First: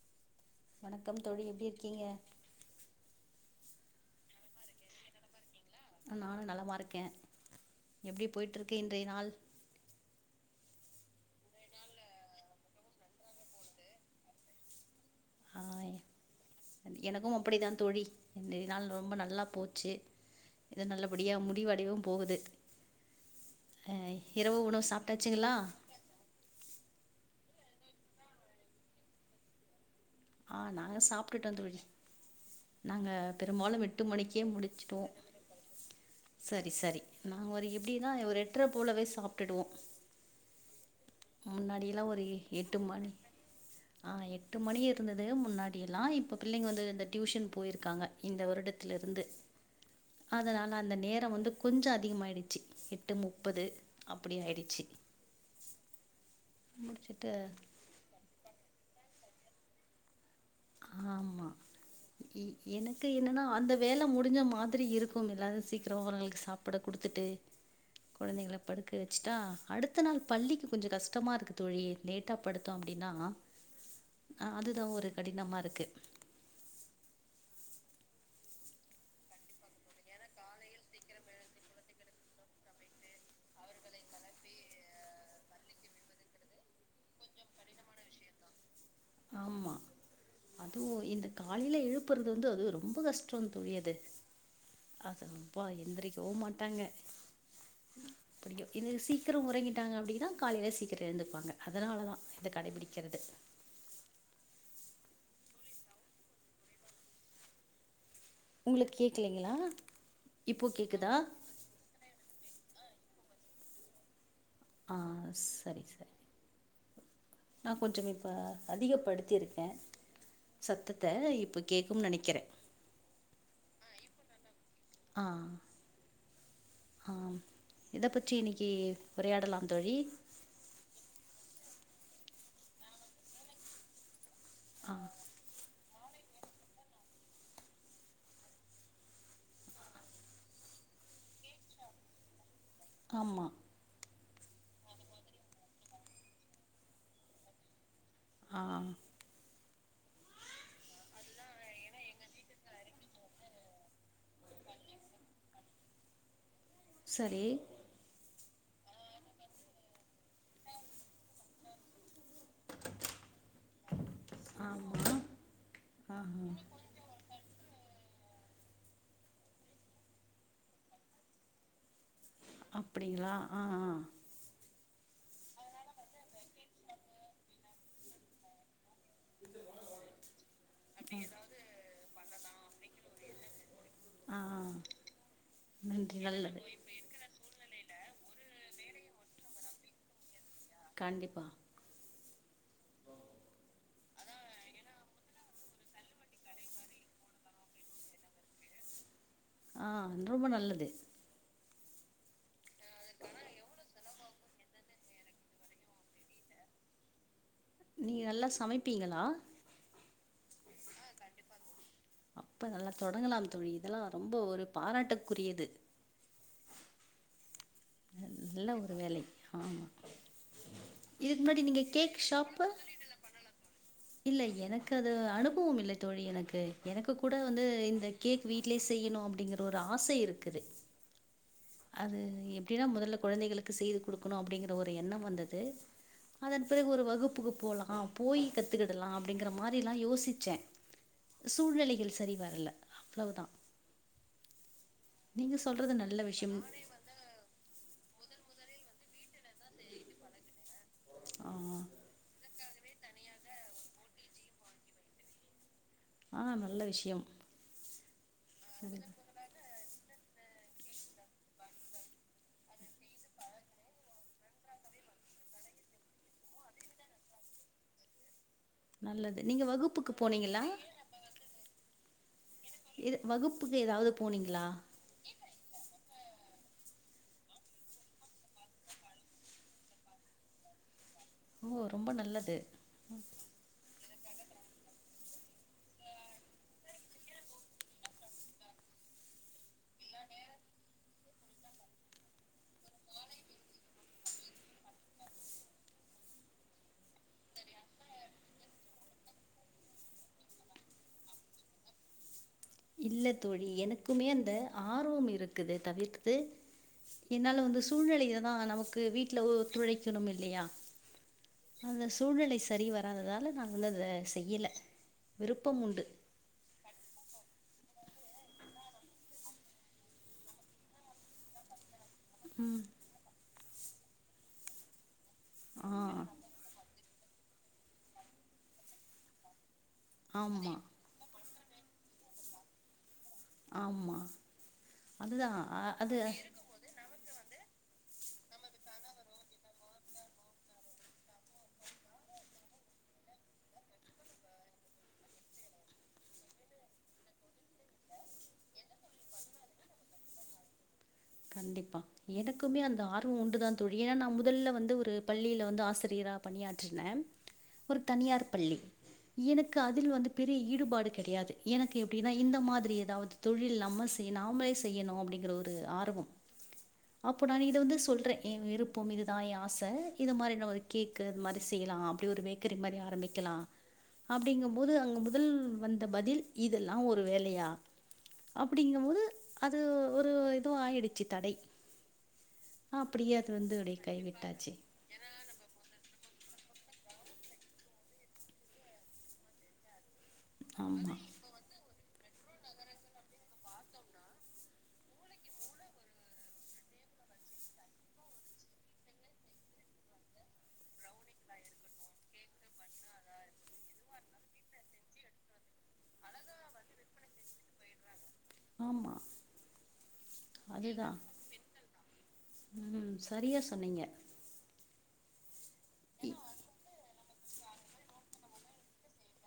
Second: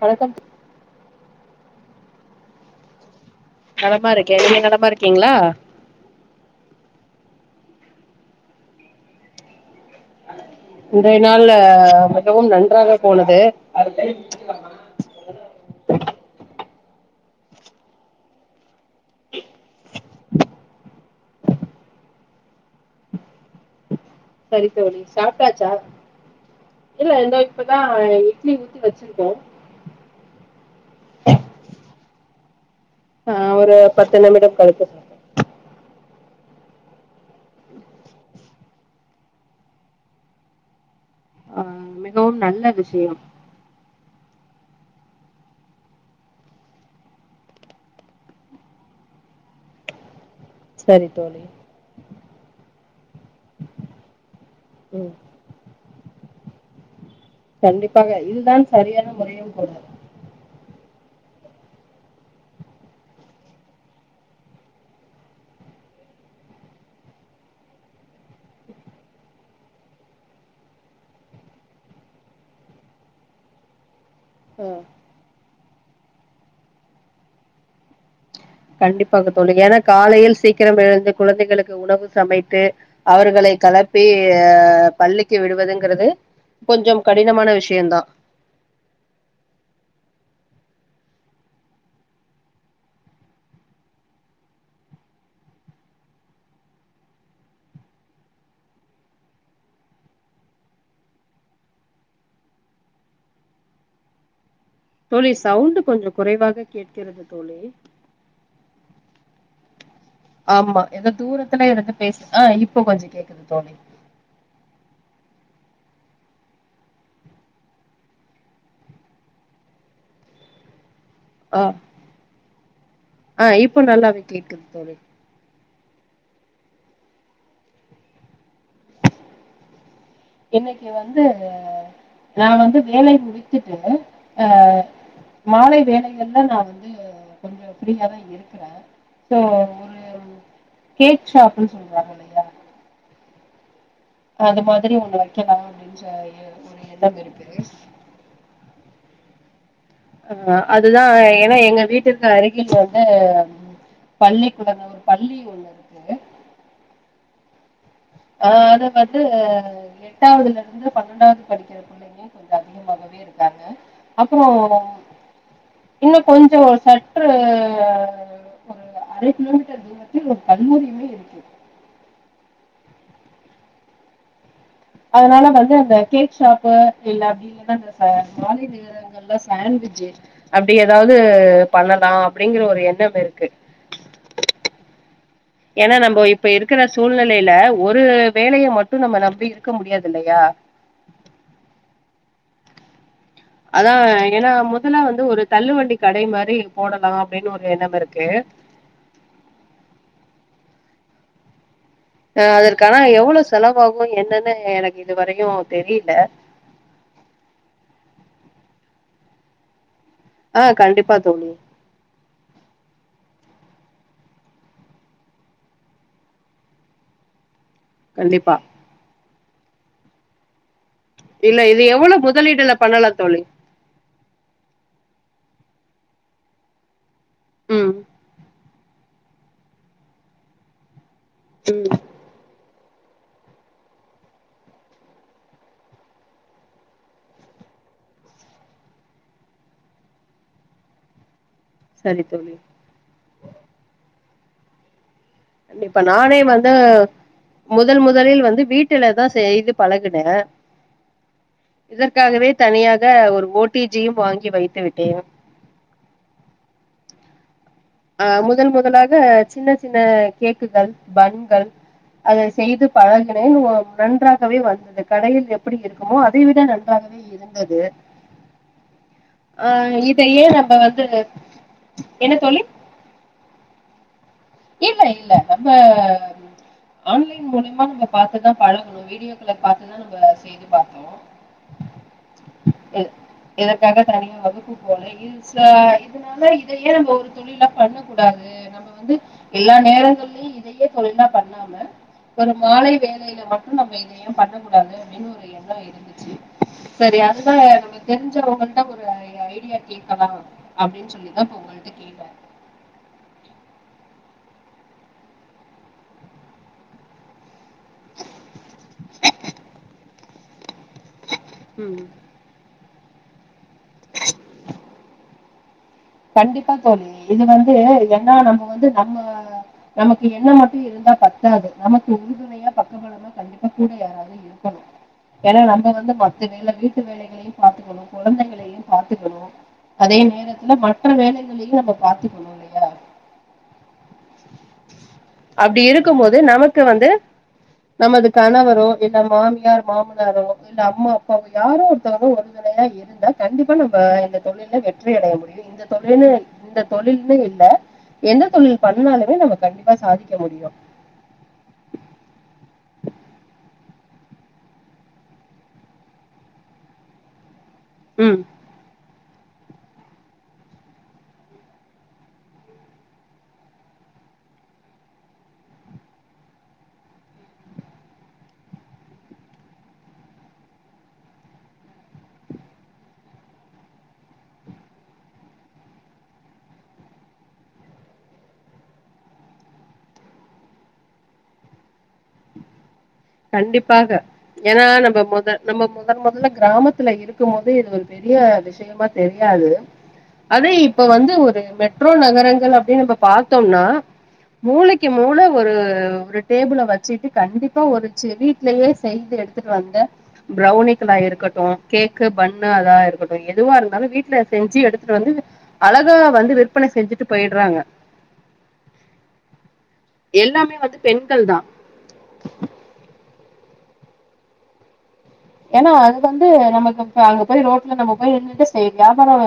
வணக்கம்த் வணக்கம் தோழி எப்டி இருக்கீங்க? நலமாருக்கே நீங்க நலமா இருக்கீங்ளா? அ நானு நலமா இருக்கே. எப்டி போயிட்ருக்கு இன்றைய நாள்? இன்றைய நாள் அ மிகவும் நன்றாக போனது. ஆ எ அந் எனக்கும் அப்பிடிதான் தோழி இன்றைய நாள் ரொம்ப நல்லா போச்சு. இது நல்லபடியா முடிவடையவும் போகுது. அ இரவு சரி உணவு தோழி சாப்ட்டாச்சுகளா? கு இந்த இப்பதா இட்லி ஊத்தி வெச்சிருக்கே ஆ நாங்க சாப்ட்டுட்டோ தோழி நாங்க ஆ ஒரு பெரும்பாலும் எட்டு பத்து மணிக்கே நிமிடம் கழித்து முடிச்சிடோ சாப்டுவோ. சரி சரி நாங்க ஒரு எப்டின்னா ஒரு எட்ர போலவே சாப்ட்டுடுவோ ஆ முன்னாடியெல்லா ஒரு மிகவும் நல்ல எட்டு மணி விஷயம் ஆ எட்டு மணி இரு ந்தது முன்னாடி எல்லா இப்ப பிள்ளைங்க வந்து இந்த ட்யூஷன் போயிருக்காங்க இந்த வருடத்துல இருந்து அதனால அந்த சரி நேர தோழி வந்து கொஞ்சொ அதிகமாயிடுச்சு எட்டு முப்பது அப்டி ஆயிடு ச்சு ம் முடிச்சுட்டு கண்டிப்பாக இதுதான் சரியான முறையும் கூட ஆமா இ எனக்கு என்னன்னா அந்த வேல முடிஞ்ச மாதிரி இருக்குங்க எல்லாரு சீக்கிரொ அவங்களுக்கு சாப் புட குடுத்துட்டு கொழந்தைங்கள படுக்க வெச்சுட்டா அடுத்த நாள் பள்ளிக்கு கொஞ்சொ கஷ்டமா இருக்கு தோழி லேட்டா படுத்தோ அப்டின்னா அ ம் அதுதா ஒரு கடினமா இருக்கு கண்டிப்பாக தோழி ஏன்னா காலையில் சீக்கிரம் எழுந்து குழந்தைகளுக்கு உணவு சமைத்து அவர்களை களப்பி ஆ பள்ளிக்கு விடுவதுங்குறது கொஞ்சம் கடினமான விஷயந்தா ஆமா அதுவு இந்த காலையில எழுப்பறது வந்து அது ரொம்ப கஷ்டோ தோழி அது அது அப்பா எந்திரிக்கவு மாட்டாங்க பிடிக்கு இது சீக்கிரொ உறங்கிட்டாங்க அப்டினா காலையில சீக்கிர எழுந்துப்பாங்க அதனாலதா இத கடைபிடிக்கறது தோழி சவுண்டு கொஞ்சொ குறைவாக கேட்கிறது தோழி உங்களுக் கேக்குலைங்களா ஆமா எதொ தூரத்துல இருந்து பேசு ஆ இப்போ கொஞ்சொ கேக்குது தோழி ஆ சரி சரி நா கொஞ்ச இப்ப அதிகப்படுத்தி இருக்கே சத்தத்த ஆ இப்ப கேக்கும் நெனக்கிறே ஆ இப்போ நல்லாவே கேக்குது தோழி ஆ ஆ எத பற்றி இன்னிக்கி உரையாடலா தோழி இன்னைக்கி வந்து நா வந்து வேலை முடித்திட்டு ஆ மாலை வேலைகள்ல நா வந்து கொஞ்சொ ஃப்ரீயா தா இருக்குறே சோ ஒரு கேக் ஷாப்னு சொல்வாங்கல்லையா ஆமா அது மாதிரி ஒன்னு வெக்கலா அப்டின்ற ஒரு என்னம் இருக்கு ஆ ஆ அதுதா ஏன்னா எங்க வீட்டுக்கு அருகில் வந்து பள்ளிக்குலந்த ஒரு பள்ளி உள்ளது சரி ஆ அது வந்து எட்டாவுதுல இருந்து பன்னெண்டாவது படிக்கிற பிள்ளைங்க கொஞ்ச அதிகமாகவே இருக் காங்க அப்புறோ ஆமா ஆஹா இன்னு கொஞ்சோ ச ஒரு ஒரு அரை கிலோமீட்டர் தூரத்தில் ஒரு கல்லூரியுமே இருக் அப்டிங்களா ஆ ஆ அதனால வந்து அந்த கேக் ஷாப்பு இல்ல அப்டில்லனா அந்த மாலை நேர நல்லா சேண்விஜ் அப்டி ஏதாவ்து பண்ணலா அப்டிங்ற ஒரு எண்ணம் இருக்கு ஆ ஆ ஏனா நன்றி நம்போ இப்ப நல்லது இருக்குற சூழ்நெலைல ஒரு வேலய மட்டு நம்ப நம்பி இருக்க முடியாதில்லையா கண்டிப்பா [inaudible] அதா ஏனா முதலா வந்து ஒரு தள்ளுகவண்டி கடை மாறி போடலா அப்டின்னு ஒரு எண்ணம் இருக்கு ஆ ரொம்ப நல்லது அ அதற்கானா எவ்ளோ செலவாகு என்னன்னு எனக்கு இதுவரையு தெரில நீங்க நல்லா சமைப்பீங்களா ஆ கண்டிப்பா தோழி அப்ப நல்லா தொடங்கலா தோழி இதெல்லா ரொம்ப ஒரு பாராட்டுக்குரியது கண்டிப்பா நல்ல ஒரு வேலை ஆமா இதுக்கு இல்ல முன்னாடி இது நீங்க எவ்ளோ கேக் ஷாப்பு முதலீடுல பண்ணலா தோழி இல்ல எனக்கு அது அனுபவம் இல்ல தோழி எனக்கு எனக்கு கூட வந்து ம் இந்த கேக் வீட்லே செய்யணு அப்டிங்கிற ஒரு ஆச இருக்குது ம் அது எப்டின்னா மொதல்ல கொழந்தைகளுக்கு செய்துக்குடுக்கணு அப்டிங்கற ஒரு எண்ணம் வந்தது அதன் பிறகு ஒரு வகுப்புக்கு போலா போய் கத்துக்கிடலா அப்டிங்கிற மாரிலா யோசிச்ச சூழ்நிலைகள் சரி வரல அவ்ளோ தா நீங்க சொல்றது கண்டிப்பா நல்ல நானே விஷ் வந்து முதல் முதலில் வந்து வீட்டுல தா செய்து பழகுன ஆ இதற் க்காகவே தனியாக ஒரு ஓ டி ஜியு வாங்கி வைத்து விட்டேன் ஆ நல்ல விஷ்யம் அ முதல் முதலாக சின்ன சின்ன கேக்குகள் பன்கள் அத செய்து பழகினேன் நன்றாகவே வந்தது கடையில் எப்படி இருக்குமோ அதை விட நன்றாகவே இருந்தது நல்லது நீங்க ஆ வகுப்புக்கு இதை ஏ போனீங்களா நம்ப வந்து என்ன தோழி இது வகுப்புக்கு எதாவது போனீங்ளா இல்ல இல்ல நம்ம ஆன்லைன் மூலியமா நம்ம பாத்துதா பழகணு வீடியோக்கள பாத்துதா நம்ப செய்து பாக்கணு ஓ ரொம்ப நல்லது ம் இதற்காக தனியா வகுப்பு போலை இ ரீல்ஸ்ல இதனால இத ஏ நம்ம ஒரு தொழிலா பண்ண கூடாது நம்ப வந்து எல்லா நேரங்கள்லியு இதையே தொழிலா பண்ணாம ஒரு மாலை வேலையில மட்டு நம்ம இதையு பண்ணக்கூடாது அப்டின் னு ஒரு எண்ணம் இருந்தது சரி அதுதா நம்ம தெரிஞ்சவங்கள்ட்ட ஒரு ஐ ஐடியா கேக்கலா அப்டின்னு சொல்லிதா இப்ப உங்கள்ட்ட கே இல்ல தோழி எனக்குமே அந்த ஆர்வம் இருக்குதே தவிர்த்து என்னால வந்து சூழ்நெலையிலதா நமக்கு வீட்ல ஒத்துழைக்கணும் இல்லையா ம் அந்த சூழ்நிலை சரி வராததால நாங்களு அத செய்யல விருப்பம் உண்டு கண்டிப்பா தோழி இது வந்து ஏன்னா நம்ப வந்து நம்ம நமக்கு எண்ண மட்டு இருந்தா பத் தாது நமக்கு உறுதுணையா பக்கங்கள தா கண்டிப்பா கூட யாராது இருக்கணும் ஏன்னா ஆ. நம்ம வந்து மத்த வேலை வீட்டு வேலைகளையும் பாத்துக்கணும் கொழந்தைங்களையும் பாத்துக்கணும் அதே நேரத்துல ஆமா, மற்ற வேலைகளையும் நம்ம பாத்துக்கணும் ஆமா அதுதான். அப்டி அ அது இருக்கும்போது நமக்கு வந்து நமது கணவரோ இல்ல மாமியார் மாம்னாரோ இல்ல அம்மா அப்பாவோ யாரோ ஒருத்தவங்க ஒருதுணையா இரு ந்தா கண்டிப்பா நம்ம இந்த தொழில்ல வெற்றி அடைய முடியும் இந்த தொழில் இந்த தொழில்னு இல்ல எந்த தொழில் பண்ணணாலுமே நம்ம கண்டிப்பா சாதிக்க முடியும் கண்டிப்பா எனக்குமே அந்த ஆர்வம் உண்டுதான் தோழி ஏன்னா நா முதல்ல வந்து ஒரு பள்ளியில வந்து ஆசிரியரா பணியாற்றுனேன் ஒரு ம் தனியார் பள்ளி எனக்கு அதில் வந்து பெரிய ஈடுபாடு கெடையாது எனக்கு எப்படின்னா இந்த மாதிரி ஏதாவ்து தொழில் நம்ம செய் நாமே செய்யணும் அப்படிங்கற ஒரு ஆர்வம் அப்போ நான் இது வந்து சொல்றேன் என் விருப்போ இதுதான் ஆச இது மாரி என்ன ஒரு கேக்கு இது மாதிரி செய்யலாம் அப்படி ஒரு பே க்கரி மாரி ஆரம்பிக்கலாம் அப்டிங்கும்போது அங்க முதல் வந்த பதில் இதெல்லாம் ஒரு வேலையா அப்படிங்கும்போது அது ஒரு இதுவும் ஆயிடுச்சு தடை அப்படியே அது வந்து அப்டி கண்டிப்பாக கைவிட்டாச்சு ஏன்னா நம்ம முத நம்ம முதன் முதல்ல கிராமத்துல இருக்கும் போது இது ஒரு பெரிய விஷயமா தெரியாது அதே இப்ப ஆமா வந்து ஒரு மெட்ரோ நகரங்கள் அப்டினு நம்ம பார்த்தோம்னா மூளைக்கு மூளை ஒரு ஒரு டேபுள வச்சுட்டு கண்டிப்பா ஒரு செரிட்லயே சேந்து எடுத்துட்டு வந்து பெளரவுனிக்களா இருக்கட்டும் கேக்கு பண்ணு அதா இருக்கட்டும் எதுவா இருந்தாலும் வீட்டுல செஞ்சு எடுத்துட்டு வந்து அழகா வந்து விற்பன செஞ்சுட்டு போயிட்றாங்க ஆமா எல்லாமே வந்து அதேதா பெண்கள் தா ம் சரியாக சொன்னீங்க ஏன்னா அது இ- வந்து நமக்கு இப்ப அங்க போய் ரோட்ல நம்ம போய் இருந்துட்டு சேரி வியாபாரம்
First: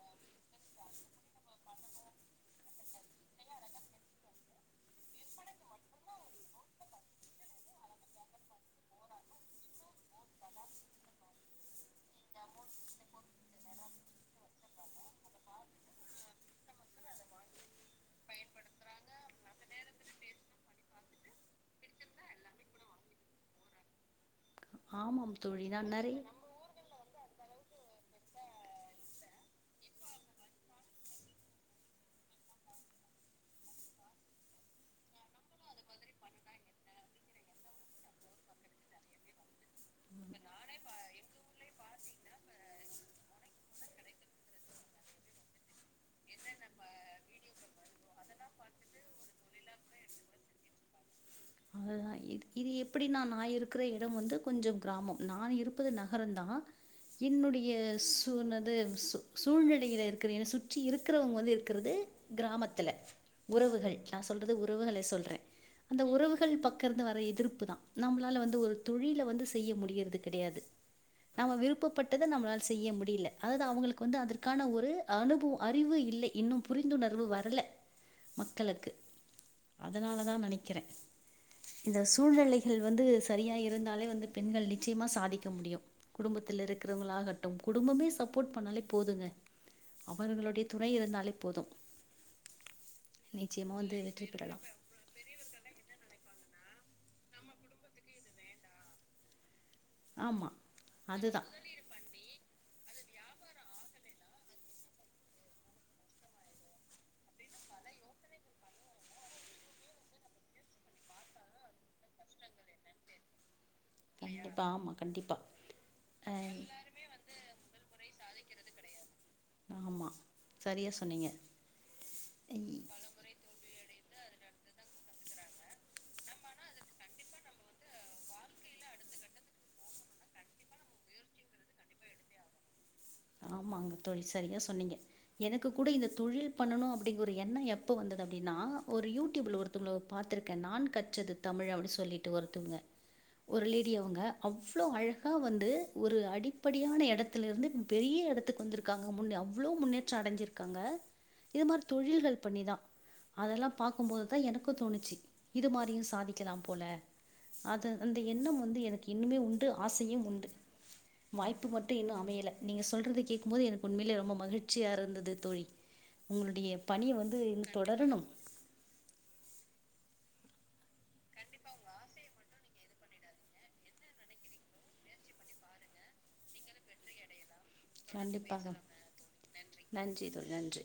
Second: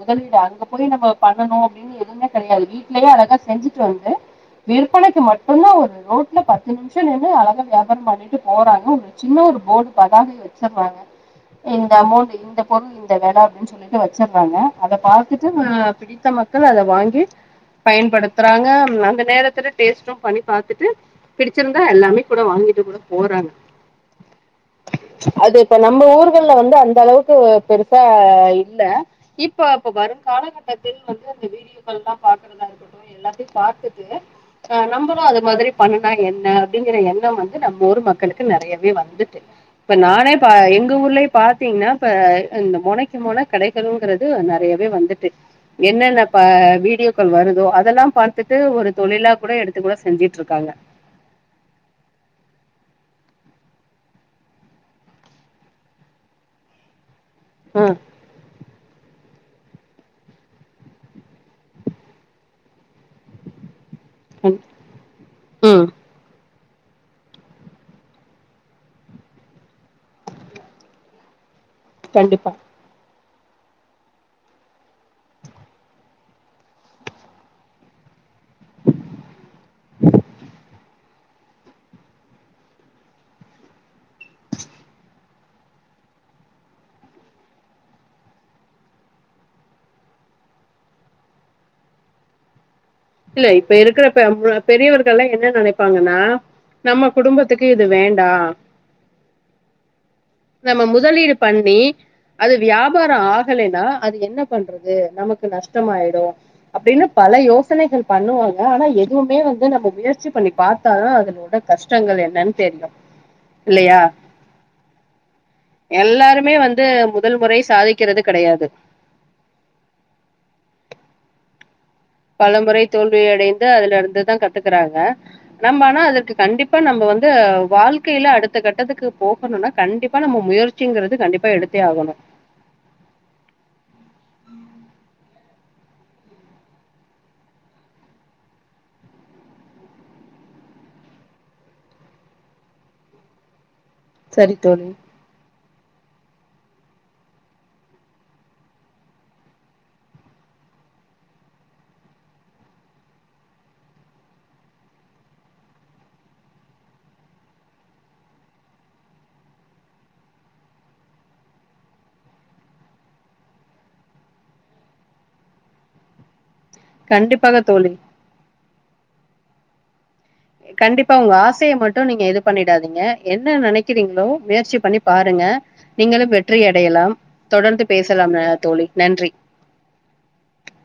முதலீடு அங்க போய் நம்ம பண்ணனும் அப்டினு எதுமே கெடையாது வீட்லயே அழகா செஞ்சுட்டு வந்து விற்பனைக்கு மட்டும்தான் ஒரு ரோட்ல பத்து நிம்ஷோ நின்னு அழகா வியாபாரம் பண்ணிட்டு போறாங்க உங்க ஜின்ன ஒரு போர்டு பதாகை வச்சர்றாங்க இந்த அமௌண்ட் இந்த பொருள் இந்த வெ அப்டின் சொல்லிட்டு வச்சறாங்க அத பாத்துட்டு இத்த மக்கள் அத வாங்கி பயன்படுத்துறாங்க அந்த நேரத்துல டேஸ்ட்டும் பண்ணி பாத்துட்டு பிடிச்சிருந்தா எல்லாமே கூட வாங்கிட்டு கூட போறாங்க ஆமாம் அது தோழி இப்ப நான் நம்ம நெறைய ஊர்கள்ல வந்து அந்த அளவுக்கு பெருசா இல்ல இப்ப இப்ப வரும் காலகட்டத்தில் வந்து அந்த வீ தாம் பாக்குறதா இருக்கட்டும் எல்லாத்தயும் பாத்துட்டு ஆ நம்மளும் அது மாதிரி பண்னுனா என்ன அப்படிங்கற எண்ணம் வந்து நம்ம ஊர் மக்களுக்கு நெறையவே வந்துட்டு இப்ப நானே பா எங்க ஊர்லயே பாத்தீங்கன்னா ப இப்ப இந்த மொனைக்கு மொன்ன கடைக்கறங்க கு நறயவே வந்துட்டு என்னென்ன ப வீடியோக்கள் வருதோ அதெல்லாம் பாத்துட்டு ஒரு தொழிலா கூட எடுத்து கூட செஞ்சுட்டு இருக்காங்க அததான் இ இ இது எப்டினா நா இருக்கற இடம் வந்து கொஞ்சம் கிராமம் நா இருப்பது நகரந்தான் என்னுடைய ம் ஒன்னு அது சூ சூழ்நிலைல இருக்கிற என்ன சுற்றி இருக்கிறவங்க வந்து இருக்கிறது கிராமத்துல உறவுகள் நான் சொல்றது ம் உறவுகள சொல்றே ம் அந்த உறவுகள் பக்கம் வர எதிர்ப்புதா நம்மளால வந்து ஒரு தொழில வந்து செய்ய முடியறது கெடையாது நம்ம விருப்பப்பட்டதை கண்டிப்பா நம்மளால செய்ய முடில அதாவது அவங்களுக்கு வந்து அதற்கான ஒரு அனுபு அறிவு இல்லை இன்னும் புரிந்துணர்வு வரல மக்களுக்கு அதனாலதா நெனைக்கிற இந்த சூழ்நிலைகள் வந்து சரியா இருந்தாலே வந்து பெண்கள் நிச்சயமா சாதிக்க முடியு குடும்பத்துல இருக்கிறவங்களாகட்டும் குடும்பமே சப்போர்ட் பண்ணாலே போதுங்க அவர்களுடைய துணை இருந்தாலே போதும் இல்ல இப்ப இருக்குற பெ வெற்றி பெறலா பெரியவ ங்கல்லா என்ன நெனைப்பாங்கன்னா நம்ம குடும்பத்துக்கு இது வேண்டா ஆமா நம்ம முதலீடு அதுதா பண்ணி அது வியாபாரம் ஆகலைன்னா அது என்ன பண்றது நமக்கு நஷ்டம் ஆய்டும் அப்டின்னு பல யோசனைகள் பண்ணுவோ ங்க ஆனா எதுவுமே வந்து நம்ம முயற்சி பண்ணி பாத்தாதா அதானோட கஷ்டங்கள் என்னன்னு தெரியு இல்லையா கண்டிப்பா ஆமா கண்டிப்பா ஆ எல்லாருமே வந்து முதல் முறை சாதிக்கிறது கெடையாது ஆமா சரியா சொன்னிங்க பலமுறை தோல்வி அடைந்து அதுல இருந்துதா கத்துக்குறாங்க நம்ம ஆனா அதுக்கு கண்டிப்பா நம்ப‌ வந்து வாழ்க்கைல அடுத்த கட்டத்துக்கு போகணுன்னா கண்டிப்பா நம்ம முயற் சிங்றது கண்டிப்பா எடுத்தே ஆகணு ஆமாங்கா தோழி சரியா சொன்னீங்க எனக்கு கூட இந்த தொழில் பண்ணணு அப்டிங்கற எண்ண எப்ப வந்தது அப்டின்னா ஒரு யூடியூப்ல ஒருத்த ஒருத்தங் பாத்துக்கே நா கற்றது தமிழ் அப்டின்னு சொல்லிட்டு ஒருத்தவங்க ஒரு லேடி அவங்க சரி அவ்ளோ தோழி அழகா வந்து ஒரு அடிப்படையான எடத்துலருந்து பெரிய எடத்துக்கு வந்துருக்காங்க முன்ன அவ்ளோ முன்னேற்ற அடஞ்சிருக்காங்க இது மாரி தொழில்கள் பண்ணிதா அதெல்லா பாக்கும்போதுதா எனக்கு தோணுச்சு இது மாறியும் சாதிக்கலாம் போல அது அந்த எண்ணம் வந்து எனக்கு இன்னுமே உண்டு ஆசையும் உண்டு வாய்ப்பு மட்டு இன்னும் அமையல நீங்க சொல்றது கேக்கும் போது எனக்கு உண்மையிலயே ரொம்ப மகிழ்ச்சியா இருந்தது தோழி உங்களுடைய பணி வந்து கண்டிப்பாக தோழி தொடரணும் கண்டிப்பா உங்க ஆசைய மட்டு நீங்க எது பண்ணிடாதீங்க என்ன நெனைக்கிறீங்களோ முயற்சி பண்ணி பாருங்க நீங்களு வெற்றி அடையலாம் தொடர்ந்து பேசலாங்க கண்டிப்பாக தோழி நன்றி நன்றி தோழி நன்றி